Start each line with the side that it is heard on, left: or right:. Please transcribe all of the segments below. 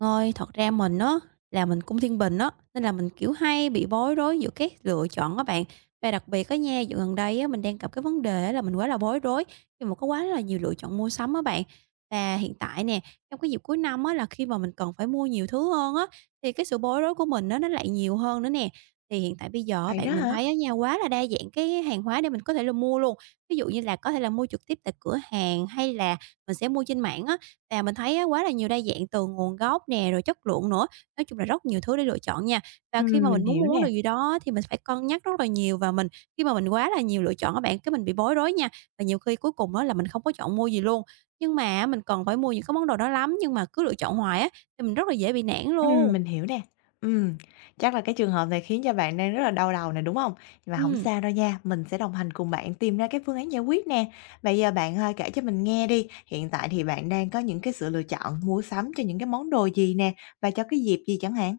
right: Ơi, thật ra mình á là mình cung thiên bình á, nên là mình, kiểu, hay bị bối rối giữa cái lựa chọn các bạn. Và đặc biệt á nha, dạo gần đây á, mình đang gặp cái vấn đề á là mình quá là bối rối khi mà có quá là nhiều lựa chọn mua sắm á bạn. Và hiện tại nè, trong cái dịp cuối năm á là khi mà mình cần phải mua nhiều thứ hơn á, thì cái sự bối rối của mình á nó lại nhiều hơn nữa nè. Thì hiện tại bây giờ á
left: Vậy đó
right: bạn, mình
left: hả?
right: thấy á nha, quá là đa dạng cái hàng hóa để mình có thể là mua luôn. Ví dụ như là có thể là mua trực tiếp tại cửa hàng hay là mình sẽ mua trên mạng á, và mình thấy á, quá là nhiều đa dạng từ nguồn gốc nè, rồi chất lượng nữa, nói chung là rất nhiều thứ để lựa chọn nha. Và khi mà
left: Mình
right: mình muốn
left: hiểu
right: mua món đồ
left: nè,
right: gì đó thì mình phải cân nhắc rất là nhiều và mình khi mà mình quá là nhiều lựa chọn các bạn, cái mình bị bối rối nha, và nhiều khi cuối cùng á là mình không có chọn mua gì luôn. Nhưng mà á, mình cần phải mua những cái món đồ đó lắm, nhưng mà cứ lựa chọn hoài á, thì mình rất là dễ bị nản luôn.
left: mình hiểu nè. Ừm, chắc là cái trường hợp này khiến cho bạn đang rất là đau đầu nè, đúng hông? Mà hổng
right: Ừm.
left: sao đâu nha, mình sẽ đồng hành cùng bạn tìm ra cái phương án giải quyết nè. Bây giờ bạn, kể cho mình nghe đi, hiện tại thì bạn đang có những cái sự lựa chọn mua sắm cho những cái món đồ gì nè, và cho cái dịp gì chẳng hạn?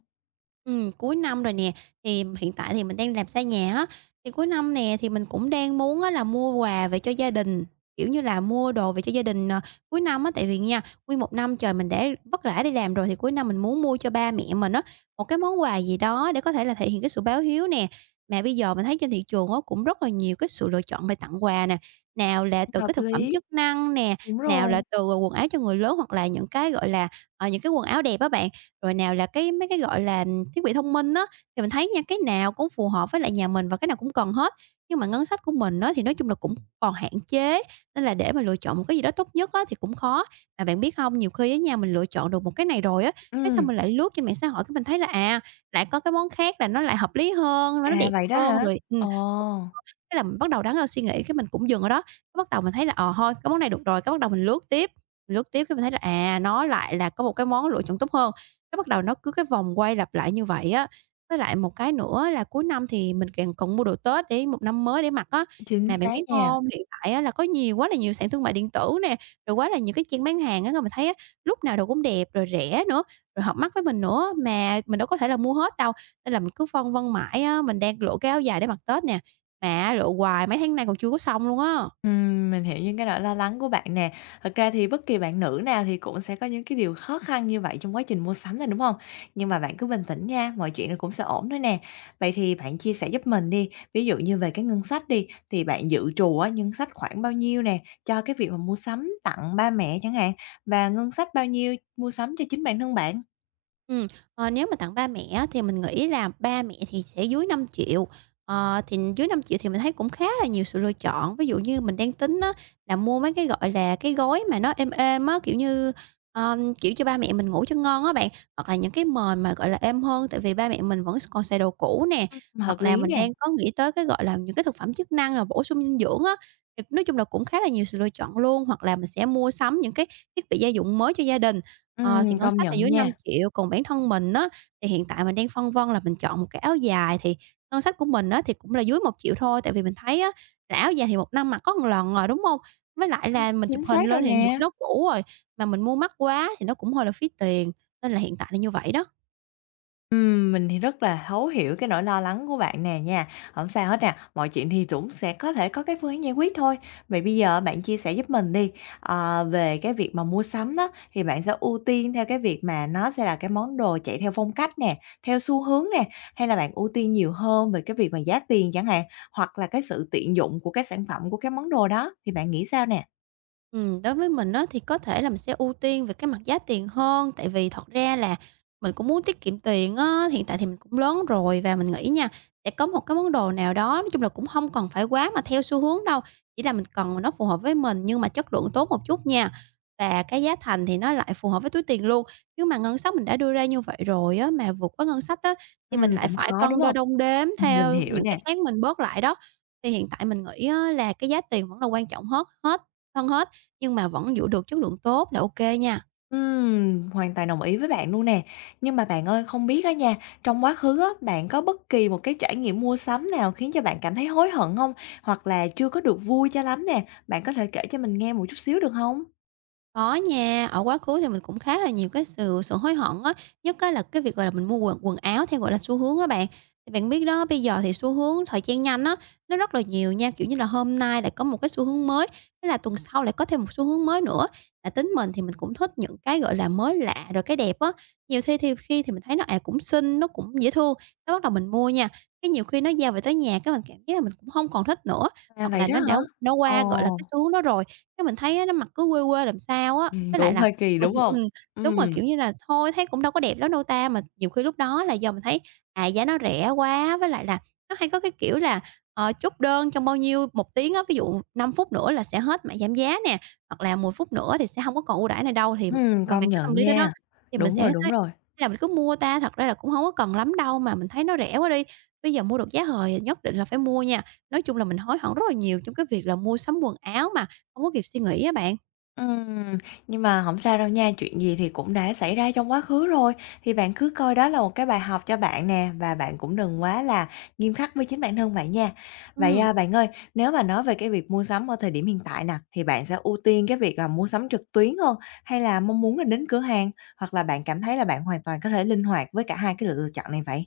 right: Cuối năm rồi nè, thì hiện tại thì mình đang làm xa nhà á, thì cuối năm nè thì mình cũng đang muốn á là mua quà về cho gia đình, kiểu như là, mua đồ về cho gia đình, cuối năm á. Tại vì nha, nguyên một năm trời mình đã vất vả đi làm rồi thì cuối năm mình muốn mua cho ba mẹ mình á, một cái món quà gì đó để có thể là thể hiện cái sự báo hiếu nè. Mà bây giờ mình thấy trên thị trường á, cũng rất là nhiều cái sự lựa chọn về tặng quà nè, nào là từ
left: Hợp
right: cái thực phẩm
left: lý,
right: chức năng nè,
left: đúng
right: nào
left: rồi,
right: là từ, quần áo cho người lớn hoặc là những cái, gọi là, những cái quần áo đẹp á bạn, rồi nào là cái mấy cái, gọi là thiết bị thông minh á, thì mình thấy nha, cái nào cũng phù hợp với lại nhà mình và cái nào cũng cần hết. Nhưng mà ngân sách của mình á, thì nói chung là cũng còn hạn chế, nên là để mà lựa chọn một cái gì đó tốt nhất á, thì cũng khó. Mà bạn biết không nhiều khi á nha, mình lựa chọn được một cái này rồi á, cái xong
left: ừm,
right: mình lại lướt trên mạng xã hội cái mình thấy là, à, lại có cái món khác là nó lại hợp lý hơn, nó
left: à,
right: đẹp
left: vậy đó
right: hơn,
left: hả?
right: rồi
left: Ồ,
right: Thế là mình bắt đầu đắn đo suy nghĩ, cái mình cũng dừng ở đó, cái bắt đầu mình thấy là, ờ, thôi, cái món này được rồi, cái bắt đầu mình lướt tiếp cái mình thấy là, à, nó lại là có một cái món lựa chọn tốt hơn. Cái bắt đầu nó cứ cái vòng quay lặp lại như vậy á. Với lại một cái nữa là cuối năm thì mình càng còn mua đồ Tết để một năm mới để mặc á.
left: chính
right: Mà bạn
left: xác
right: biết
left: nha.
right: không hiện tại á là có nhiều quá là nhiều sàn thương mại điện tử nè, rồi quá là nhiều cái trang bán hàng á, cái mình thấy á, lúc nào đồ cũng đẹp, rồi rẻ nữa, rồi hợp mắt với mình nữa, mà mình đâu có thể là mua hết đâu. Nên là mình cứ phân vân mãi á, mình đang lựa cái áo dài để mặc Tết nè, mà á lựa hoài mấy tháng nay còn chưa có xong luôn á.
left: Mình hiểu những cái nỗi lo lắng của bạn nè. Thật ra thì bất kỳ bạn nữ nào thì cũng sẽ có những cái điều khó khăn như vậy trong quá trình mua sắm này, đúng không? Nhưng mà bạn cứ bình tĩnh nha, mọi chuyện nó cũng sẽ ổn thôi nè. Vậy thì bạn chia sẻ giúp mình đi, ví dụ như về cái ngân sách đi, thì bạn dự trù á, ngân sách khoảng bao nhiêu nè, cho cái việc mà mua sắm tặng ba mẹ chẳng hạn, và ngân sách bao nhiêu mua sắm cho chính bản thân bạn?
right: Ừm, nếu mà tặng ba mẹ á thì mình nghĩ là ba mẹ thì sẽ dưới 5 triệu thì dưới 5 triệu thì mình thấy cũng khá là nhiều sự lựa chọn. Ví dụ như mình đang tính á là mua mấy cái, gọi là, cái gói mà nó êm êm á, kiểu như, kiểu, cho ba mẹ mình ngủ cho ngon á bạn, hoặc là những cái mền mà, gọi là, êm hơn, tại vì ba mẹ mình vẫn còn xài đồ cũ nè.
left: Hợp
right: Hoặc là
left: lý
right: mình
left: nè,
right: đang có nghĩ tới cái, gọi là, những cái thực phẩm chức năng là bổ sung dinh dưỡng á, thì nói chung là cũng khá là nhiều sự lựa chọn luôn. Hoặc là mình sẽ mua sắm những cái thiết bị gia dụng mới cho gia đình, Ờ, thì ngân
left: công
right: sách là
left: nhận
right: dưới
left: nha,
right: 5 triệu còn bản thân mình á, thì hiện tại mình đang phân vân là mình chọn một cái áo dài thì ngân sách của mình á, thì cũng là dưới 1 triệu thôi, tại vì mình thấy á, là áo dài thì một năm mặc có một lần rồi đúng không? Với lại là mình chụp
left: chính
right: hình
left: xác rồi
right: lên thì nhiều khi
left: nè.
right: nó cũ rồi, mà mình mua mắc quá thì nó cũng hơi là phí tiền, nên là hiện tại là như vậy đó.
left: Mình thì rất là thấu hiểu cái nỗi lo lắng của bạn nè nha. Không sao hết nè, mọi chuyện thì cũng sẽ có thể có cái phương án giải quyết thôi. Vậy bây giờ bạn chia sẻ giúp mình đi, ờ, về cái việc mà mua sắm đó, thì bạn sẽ ưu tiên theo cái việc mà nó sẽ là cái món đồ chạy theo phong cách nè, theo xu hướng nè, hay là bạn ưu tiên nhiều hơn về cái việc mà giá tiền chẳng hạn, hoặc là cái sự tiện dụng của cái sản phẩm, của cái món đồ đó, thì bạn nghĩ sao nè?
right: Đối với mình á, thì có thể là mình sẽ ưu tiên về cái mặt giá tiền hơn, tại vì thật ra là mình cũng muốn tiết kiệm tiền á. Hiện tại thì mình cũng lớn rồi và mình nghĩ nha, sẽ có một cái món đồ nào đó, nói chung là cũng không cần phải quá mà theo xu hướng đâu, chỉ là mình cần mà nó phù hợp với mình nhưng mà chất lượng tốt một chút nha, và cái giá thành thì nó lại phù hợp với túi tiền luôn. Chứ mà ngân sách mình đã đưa ra như vậy rồi á, mà vượt quá ngân sách á, thì mình lại
left: Cũng
right: phải
left: khó, đúng
right: cân đo
left: không?
right: đong đếm
left: mình
right: theo
left: hiểu
right: những cái
left: nè.
right: khác mình bớt lại đó. Thì hiện tại mình nghĩ á, là cái giá tiền vẫn là quan trọng hết, hết hơn hết. Nhưng mà vẫn giữ được chất lượng tốt là ok nha.
left: Hoàn toàn đồng ý với bạn luôn nè. Nhưng mà bạn ơi, không biết á nha, trong quá khứ á, bạn có bất kỳ một cái trải nghiệm mua sắm nào khiến cho bạn cảm thấy hối hận không? Hoặc là chưa có được vui cho lắm nè, bạn có thể kể cho mình nghe một chút xíu được không?
right: Có nha, ở quá khứ thì mình cũng khá là nhiều cái sự sự hối hận á, nhất á là cái việc, gọi là, mình mua quần quần áo theo, gọi là, xu hướng á bạn. Thì bạn biết đó, bây giờ thì xu hướng thời trang nhanh á, nó rất là nhiều nha, kiểu như là, hôm nay lại có một cái xu hướng mới, thế là tuần sau lại có thêm một xu hướng mới nữa. Là tính mình thì mình cũng thích những cái, gọi là, mới lạ rồi cái đẹp á, nhiều khi thì mình thấy nó, à, cũng xinh, nó cũng dễ thương, cái bắt đầu mình mua nha. Cái nhiều khi nó giao về tới nhà cái mình cảm thấy là mình cũng không còn thích nữa.
left: À,
right: Hoặc
left: vậy
right: là
left: đó
right: nó
left: hả?
right: đã nó qua, gọi là,
left: Ồ,
right: cái xu hướng đó rồi, cái mình thấy á nó mặc cứ quê quê làm sao á. Với lại
left: cũng
right: là
left: hơi kỳ,
right: mình
left: đúng không?
right: đúng rồi,
left: Ừm,
right: kiểu như là, thôi thấy cũng đâu có đẹp lắm đâu ta, mà nhiều khi lúc đó là do mình thấy, à, giá nó rẻ quá, với lại là nó hay có cái kiểu là, chốt đơn trong bao nhiêu một tiếng á, ví dụ 5 phút nữa là sẽ hết mã giảm giá nè, hoặc là 10 phút nữa thì sẽ hông có còn ưu đãi này đâu, thì mà
left: công
right: mang cái tâm
left: nhận
right: lý đó đó,
left: nha.
right: thì mình
left: Đúng rồi,
right: sẽ
left: đúng
right: thấy
left: rồi.
right: hay là mình cứ mua ta, thật ra là cũng hông có cần lắm đâu, mà mình thấy nó rẻ quá đi, bây giờ mua được giá hời nhất định là phải mua nha. Nói chung là mình hối hận rất là nhiều trong cái việc là mua sắm quần áo mà không có kịp suy nghĩ á bạn.
left: Ừm, nhưng mà không sao đâu nha, chuyện gì thì cũng đã xảy ra trong quá khứ rồi, thì bạn cứ coi đó là một cái bài học cho bạn nè, và bạn cũng đừng quá là nghiêm khắc với chính bản thân bạn nha. Vậy, à,
right: Ừm.
left: bạn ơi, nếu mà nói về cái việc mua sắm ở thời điểm hiện tại nè, thì bạn sẽ ưu tiên cái việc là mua sắm trực tuyến hơn, hay là mong muốn là đến cửa hàng? Hoặc là bạn cảm thấy là bạn hoàn toàn có thể linh hoạt với cả hai cái lựa chọn này vậy?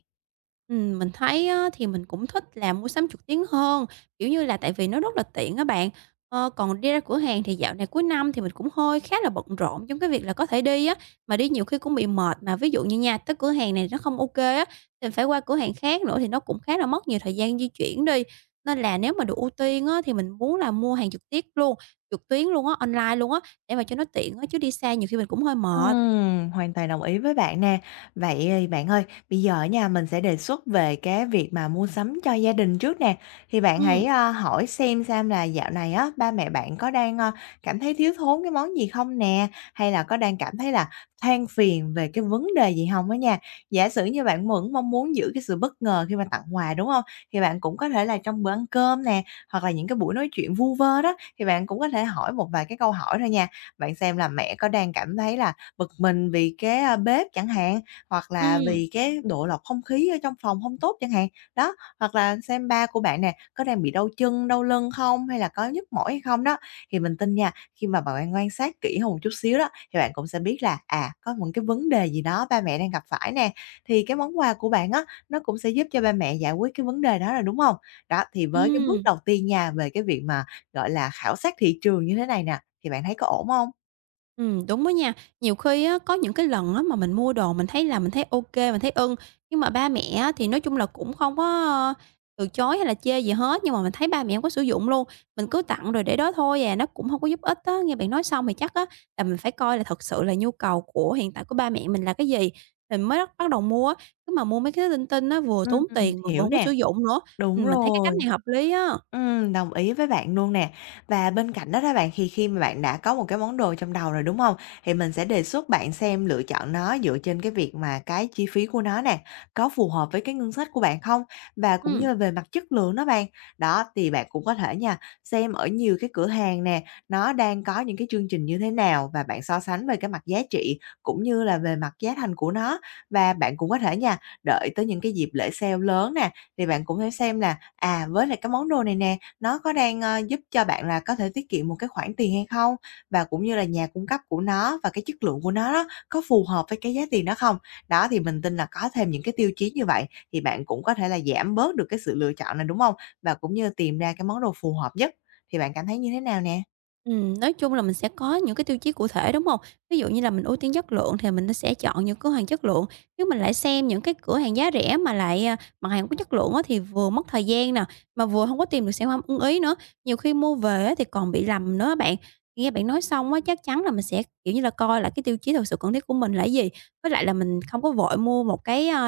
right: Mình thấy á, thì mình cũng thích là mua sắm trực tuyến hơn, kiểu như là, tại vì nó rất là tiện các bạn. Ờ, còn đi ra cửa hàng thì dạo này cuối năm thì mình cũng hơi khá là bận rộn trong cái việc là có thể đi á, mà đi nhiều khi cũng bị mệt. Mà ví dụ như nha, tới cửa hàng này nó không ok á, thì phải qua cửa hàng khác nữa thì nó cũng khá là mất nhiều thời gian di chuyển đi. Nên là nếu mà được ưu tiên á, thì mình muốn là mua hàng trực tiếp luôn trực tuyến luôn á, online luôn á, để mà cho nó tiện á, chứ đi xa nhiều khi mình cũng hơi mệt.
left: Hoàn toàn đồng ý với bạn nè. Vậy, ờ, bạn ơi, bây giờ á nha, mình sẽ đề xuất về cái việc mà mua sắm cho gia đình trước nè. Thì bạn hãy,
right: Ừm,
left: hỏi xem là dạo này á, ba mẹ bạn có đang, ơ, cảm thấy thiếu thốn cái món gì không nè? Hay là có đang cảm thấy là than phiền về cái vấn đề gì không á nha? Giả sử như bạn vẫn mong muốn giữ cái sự bất ngờ khi mà tặng quà, đúng không? Thì bạn cũng có thể là trong bữa ăn cơm nè, hoặc là những cái buổi nói chuyện vu vơ đó, thì bạn cũng có thể hỏi một vài cái câu hỏi thôi nha. Bạn xem là mẹ có đang cảm thấy là bực mình vì cái, bếp chẳng hạn, hoặc là
right: ừm,
left: vì cái độ lọc không khí ở trong phòng hông tốt chẳng hạn. Đó, hoặc là xem ba của bạn nè, có đang bị đau chân, đau lưng không, hay là có nhức mỏi hay không đó. Thì mình tin nha, khi mà bạn quan sát kỹ hơn một chút xíu đó, thì bạn cũng sẽ biết là, à, có một cái vấn đề gì đó ba mẹ đang gặp phải nè, thì cái món quà của bạn á, nó cũng sẽ giúp cho ba mẹ giải quyết cái vấn đề đó rồi, đúng hông? Đó, thì với cái bước
right: ừm.
left: đầu tiên nha, về cái việc mà, gọi là, khảo sát thị trường như thế này nè, thì bạn thấy có ổn hông?
right: Đúng đó nha. Nhiều khi á, có những cái lần á, mà mình mua đồ mình thấy là mình thấy OK, mình thấy ưng, nhưng mà ba mẹ á, thì nói chung là cũng không có, từ chối hay là chê gì hết, nhưng mà mình thấy ba mẹ hông có sử dụng luôn. Mình cứ tặng rồi để đó thôi à, nó cũng không có giúp ích á. Nghe bạn nói xong thì chắc á, là mình phải coi là thật sự là nhu cầu của hiện tại của ba mẹ mình là cái gì, mình mới bắt bắt đầu mua á. Chứ mà mua mấy cái linh tinh á, vừa
left: Ừm,
right: tốn tiền mà vừa
left: hiểu
right: không có sử
left: nè.
right: dụng nữa.
left: Đúng
right: Mình thấy cái cách
left: rồi,
right: này hợp lý á.
left: đồng ý với bạn luôn nè. Và bên cạnh đó đó bạn, thì khi mà bạn đã có một cái món đồ trong đầu rồi, đúng không? Thì mình sẽ đề xuất bạn xem lựa chọn nó dựa trên cái việc mà cái chi phí của nó nè, có phù hợp với cái ngân sách của bạn không? Và cũng như
right: Ừm.
left: là về mặt chất lượng đó bạn. Đó, thì bạn cũng có thể nha, xem ở nhiều cái cửa hàng nè, nó đang có những cái chương trình như thế nào và bạn so sánh về cái mặt giá trị cũng như là về mặt giá thành của nó. Và bạn cũng có thể nha, đợi tới những cái dịp lễ sale lớn nè, thì bạn cũng thể xem là à, với lại cái món đồ này nè, nó có đang, ơ, giúp cho bạn là có thể tiết kiệm một cái khoản tiền hay không? Và cũng như là nhà cung cấp của nó và cái chất lượng của nó đó, có phù hợp với cái giá tiền đó không? Đó, thì mình tin là có thêm những cái tiêu chí như vậy thì bạn cũng có thể là giảm bớt được cái sự lựa chọn này, đúng không? Và cũng như tìm ra cái món đồ phù hợp nhất, thì bạn cảm thấy như thế nào nè?
right: Nói chung là mình sẽ có những cái tiêu chí cụ thể, đúng hông? Ví dụ như là mình ưu tiên chất lượng thì mình nó sẽ chọn những cửa hàng chất lượng, chứ mình lại xem những cái cửa hàng giá rẻ mà lại, à, mặt hàng hông có chất lượng á thì vừa mất thời gian nè, mà vừa hông có tìm được sản phẩm ưng ý nữa. Nhiều khi mua về á thì còn bị lầm nữa á bạn. Nghe bạn nói xong á, chắc chắn là mình sẽ, kiểu như là, coi lại cái tiêu chí thực sự cần thiết của mình là cái gì, với lại là mình không có vội mua một cái,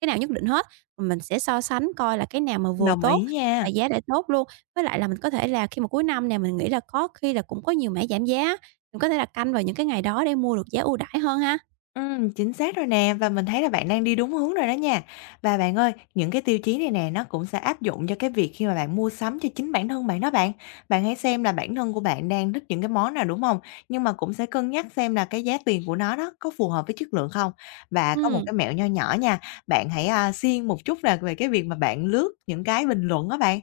right: cái nào nhất định hết, mà mình sẽ so sánh coi là cái nào mà vừa
left: Đồng
right: tốt
left: ý nha.
right: và giá lại tốt luôn, với lại là mình có thể là khi mà cuối năm nè, mình nghĩ là có khi là cũng có nhiều mẻ giảm giá, mình có thể là canh vào những cái ngày đó để mua được giá ưu đãi hơn ha.
left: Chính xác rồi nè, và mình thấy là bạn đang đi đúng hướng rồi đó nha. Và bạn ơi, những cái tiêu chí này nè, nó cũng sẽ áp dụng cho cái việc khi mà bạn mua sắm cho chính bản thân bạn đó bạn. Bạn hãy xem là bản thân của bạn đang thích những cái món nào, đúng không? Nhưng mà cũng sẽ cân nhắc xem là cái giá tiền của nó đó có phù hợp với chất lượng không? Và có một
right: Ừm,
left: cái mẹo nho nhỏ nha, bạn hãy, siêng một chút nè về cái việc mà bạn lướt những cái bình luận đó bạn,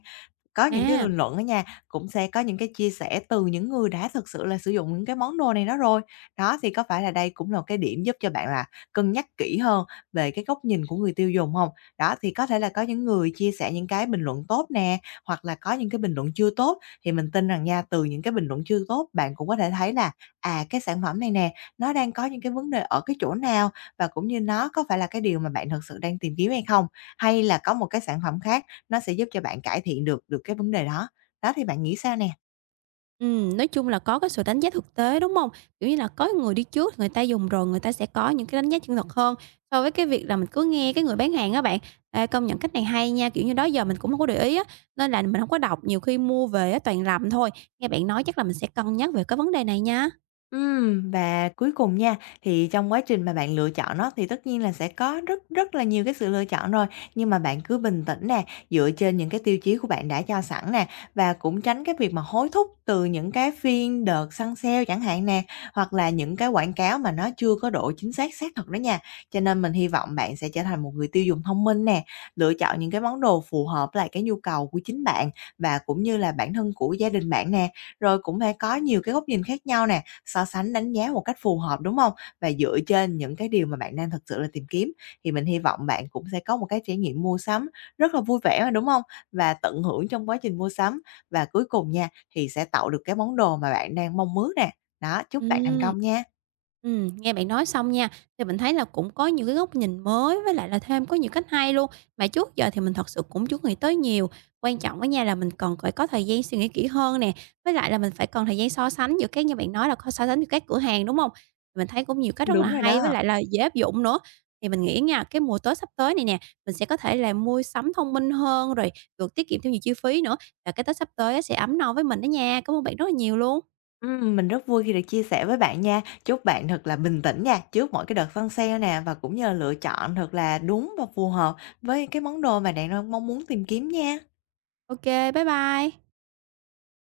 left: có những cái
right: à,
left: bình luận á nha, cũng sẽ có những cái chia sẻ từ những người đã thực sự là sử dụng những cái món đồ này đó rồi. Đó, thì có phải là đây cũng là một cái điểm giúp cho bạn là cân nhắc kỹ hơn về cái góc nhìn của người tiêu dùng không? Đó, thì có thể là có những người chia sẻ những cái bình luận tốt nè, hoặc là có những cái bình luận chưa tốt, thì mình tin rằng nha, từ những cái bình luận chưa tốt bạn cũng có thể thấy là, à, cái sản phẩm này nè, nó đang có những cái vấn đề ở cái chỗ nào và cũng như nó có phải là cái điều mà bạn thực sự đang tìm kiếm hay không? Hay là có một cái sản phẩm khác nó sẽ giúp cho bạn cải thiện được được cái vấn đề đó. Đó, thì bạn nghĩ sao nè?
right: nói chung là có cái sự đánh giá thực tế, đúng hông? Kiểu như là, có người đi trước, người ta dùng rồi, người ta sẽ có những cái đánh giá chân thật hơn, so với cái việc là mình cứ nghe cái người bán hàng á bạn. Ê, công nhận cách này hay nha, kiểu như, đó giờ mình cũng hông có để ý á, nên là mình hông có đọc, nhiều khi mua về á toàn lầm thôi. Nghe bạn nói chắc là mình sẽ cân nhắc về cái vấn đề này nha.
left: Và cuối cùng nha, thì trong quá trình mà bạn lựa chọn nó thì tất nhiên là sẽ có rất rất là nhiều cái sự lựa chọn rồi, nhưng mà bạn cứ bình tĩnh nè, dựa trên những cái tiêu chí của bạn đã cho sẵn nè, và cũng tránh cái việc mà hối thúc từ những cái phiên đợt săn sale chẳng hạn nè, hoặc là những cái quảng cáo mà nó chưa có độ chính xác xác thực đó nha. Cho nên mình hy vọng bạn sẽ trở thành một người tiêu dùng thông minh nè, lựa chọn những cái món đồ phù hợp với lại cái nhu cầu của chính bạn và cũng như là bản thân của gia đình bạn nè, rồi cũng phải có nhiều cái góc nhìn khác nhau nè. So sánh đánh giá một cách phù hợp, đúng không? Và dựa trên những cái điều mà bạn đang thực sự là tìm kiếm, thì mình hy vọng bạn cũng sẽ có một cái trải nghiệm mua sắm rất là vui vẻ mà, đúng không? Và tận hưởng trong quá trình mua sắm và cuối cùng nha, thì sẽ tạo được cái món đồ mà bạn đang mong ước nè. Đó, chúc bạn thành
right: Ừm.
left: công nha.
right: Nghe bạn nói xong nha, thì mình thấy là cũng có nhiều cái góc nhìn mới với lại là thêm có nhiều cách hay luôn, mà trước giờ thì mình thật sự cũng chưa nghĩ tới nhiều. Quan trọng á nha là mình cần phải có thời gian suy nghĩ kỹ hơn nè, với lại là mình phải cần thời gian so sánh giữa các, như bạn nói là có so sánh giữa các cửa hàng, đúng không? Mình thấy cũng nhiều cách rất
left: Đúng
right: là
left: rồi đó.
right: hay với lại là dễ áp dụng nữa. Thì mình nghĩ nha, cái mùa Tết sắp tới này nè, mình sẽ có thể là mua sắm thông minh hơn, rồi được tiết kiệm thêm nhiều chi phí nữa, và cái Tết sắp tới á sẽ ấm no với mình đó nha. Cảm ơn bạn rất là nhiều luôn.
left: Mình rất vui khi được chia sẻ với bạn nha. Chúc bạn thật là bình tĩnh nha, trước mỗi cái đợt săn sale nè, và cũng như là lựa chọn thật là đúng và phù hợp với cái món đồ mà bạn đang mong muốn tìm kiếm nha.
right: OK, bye bye.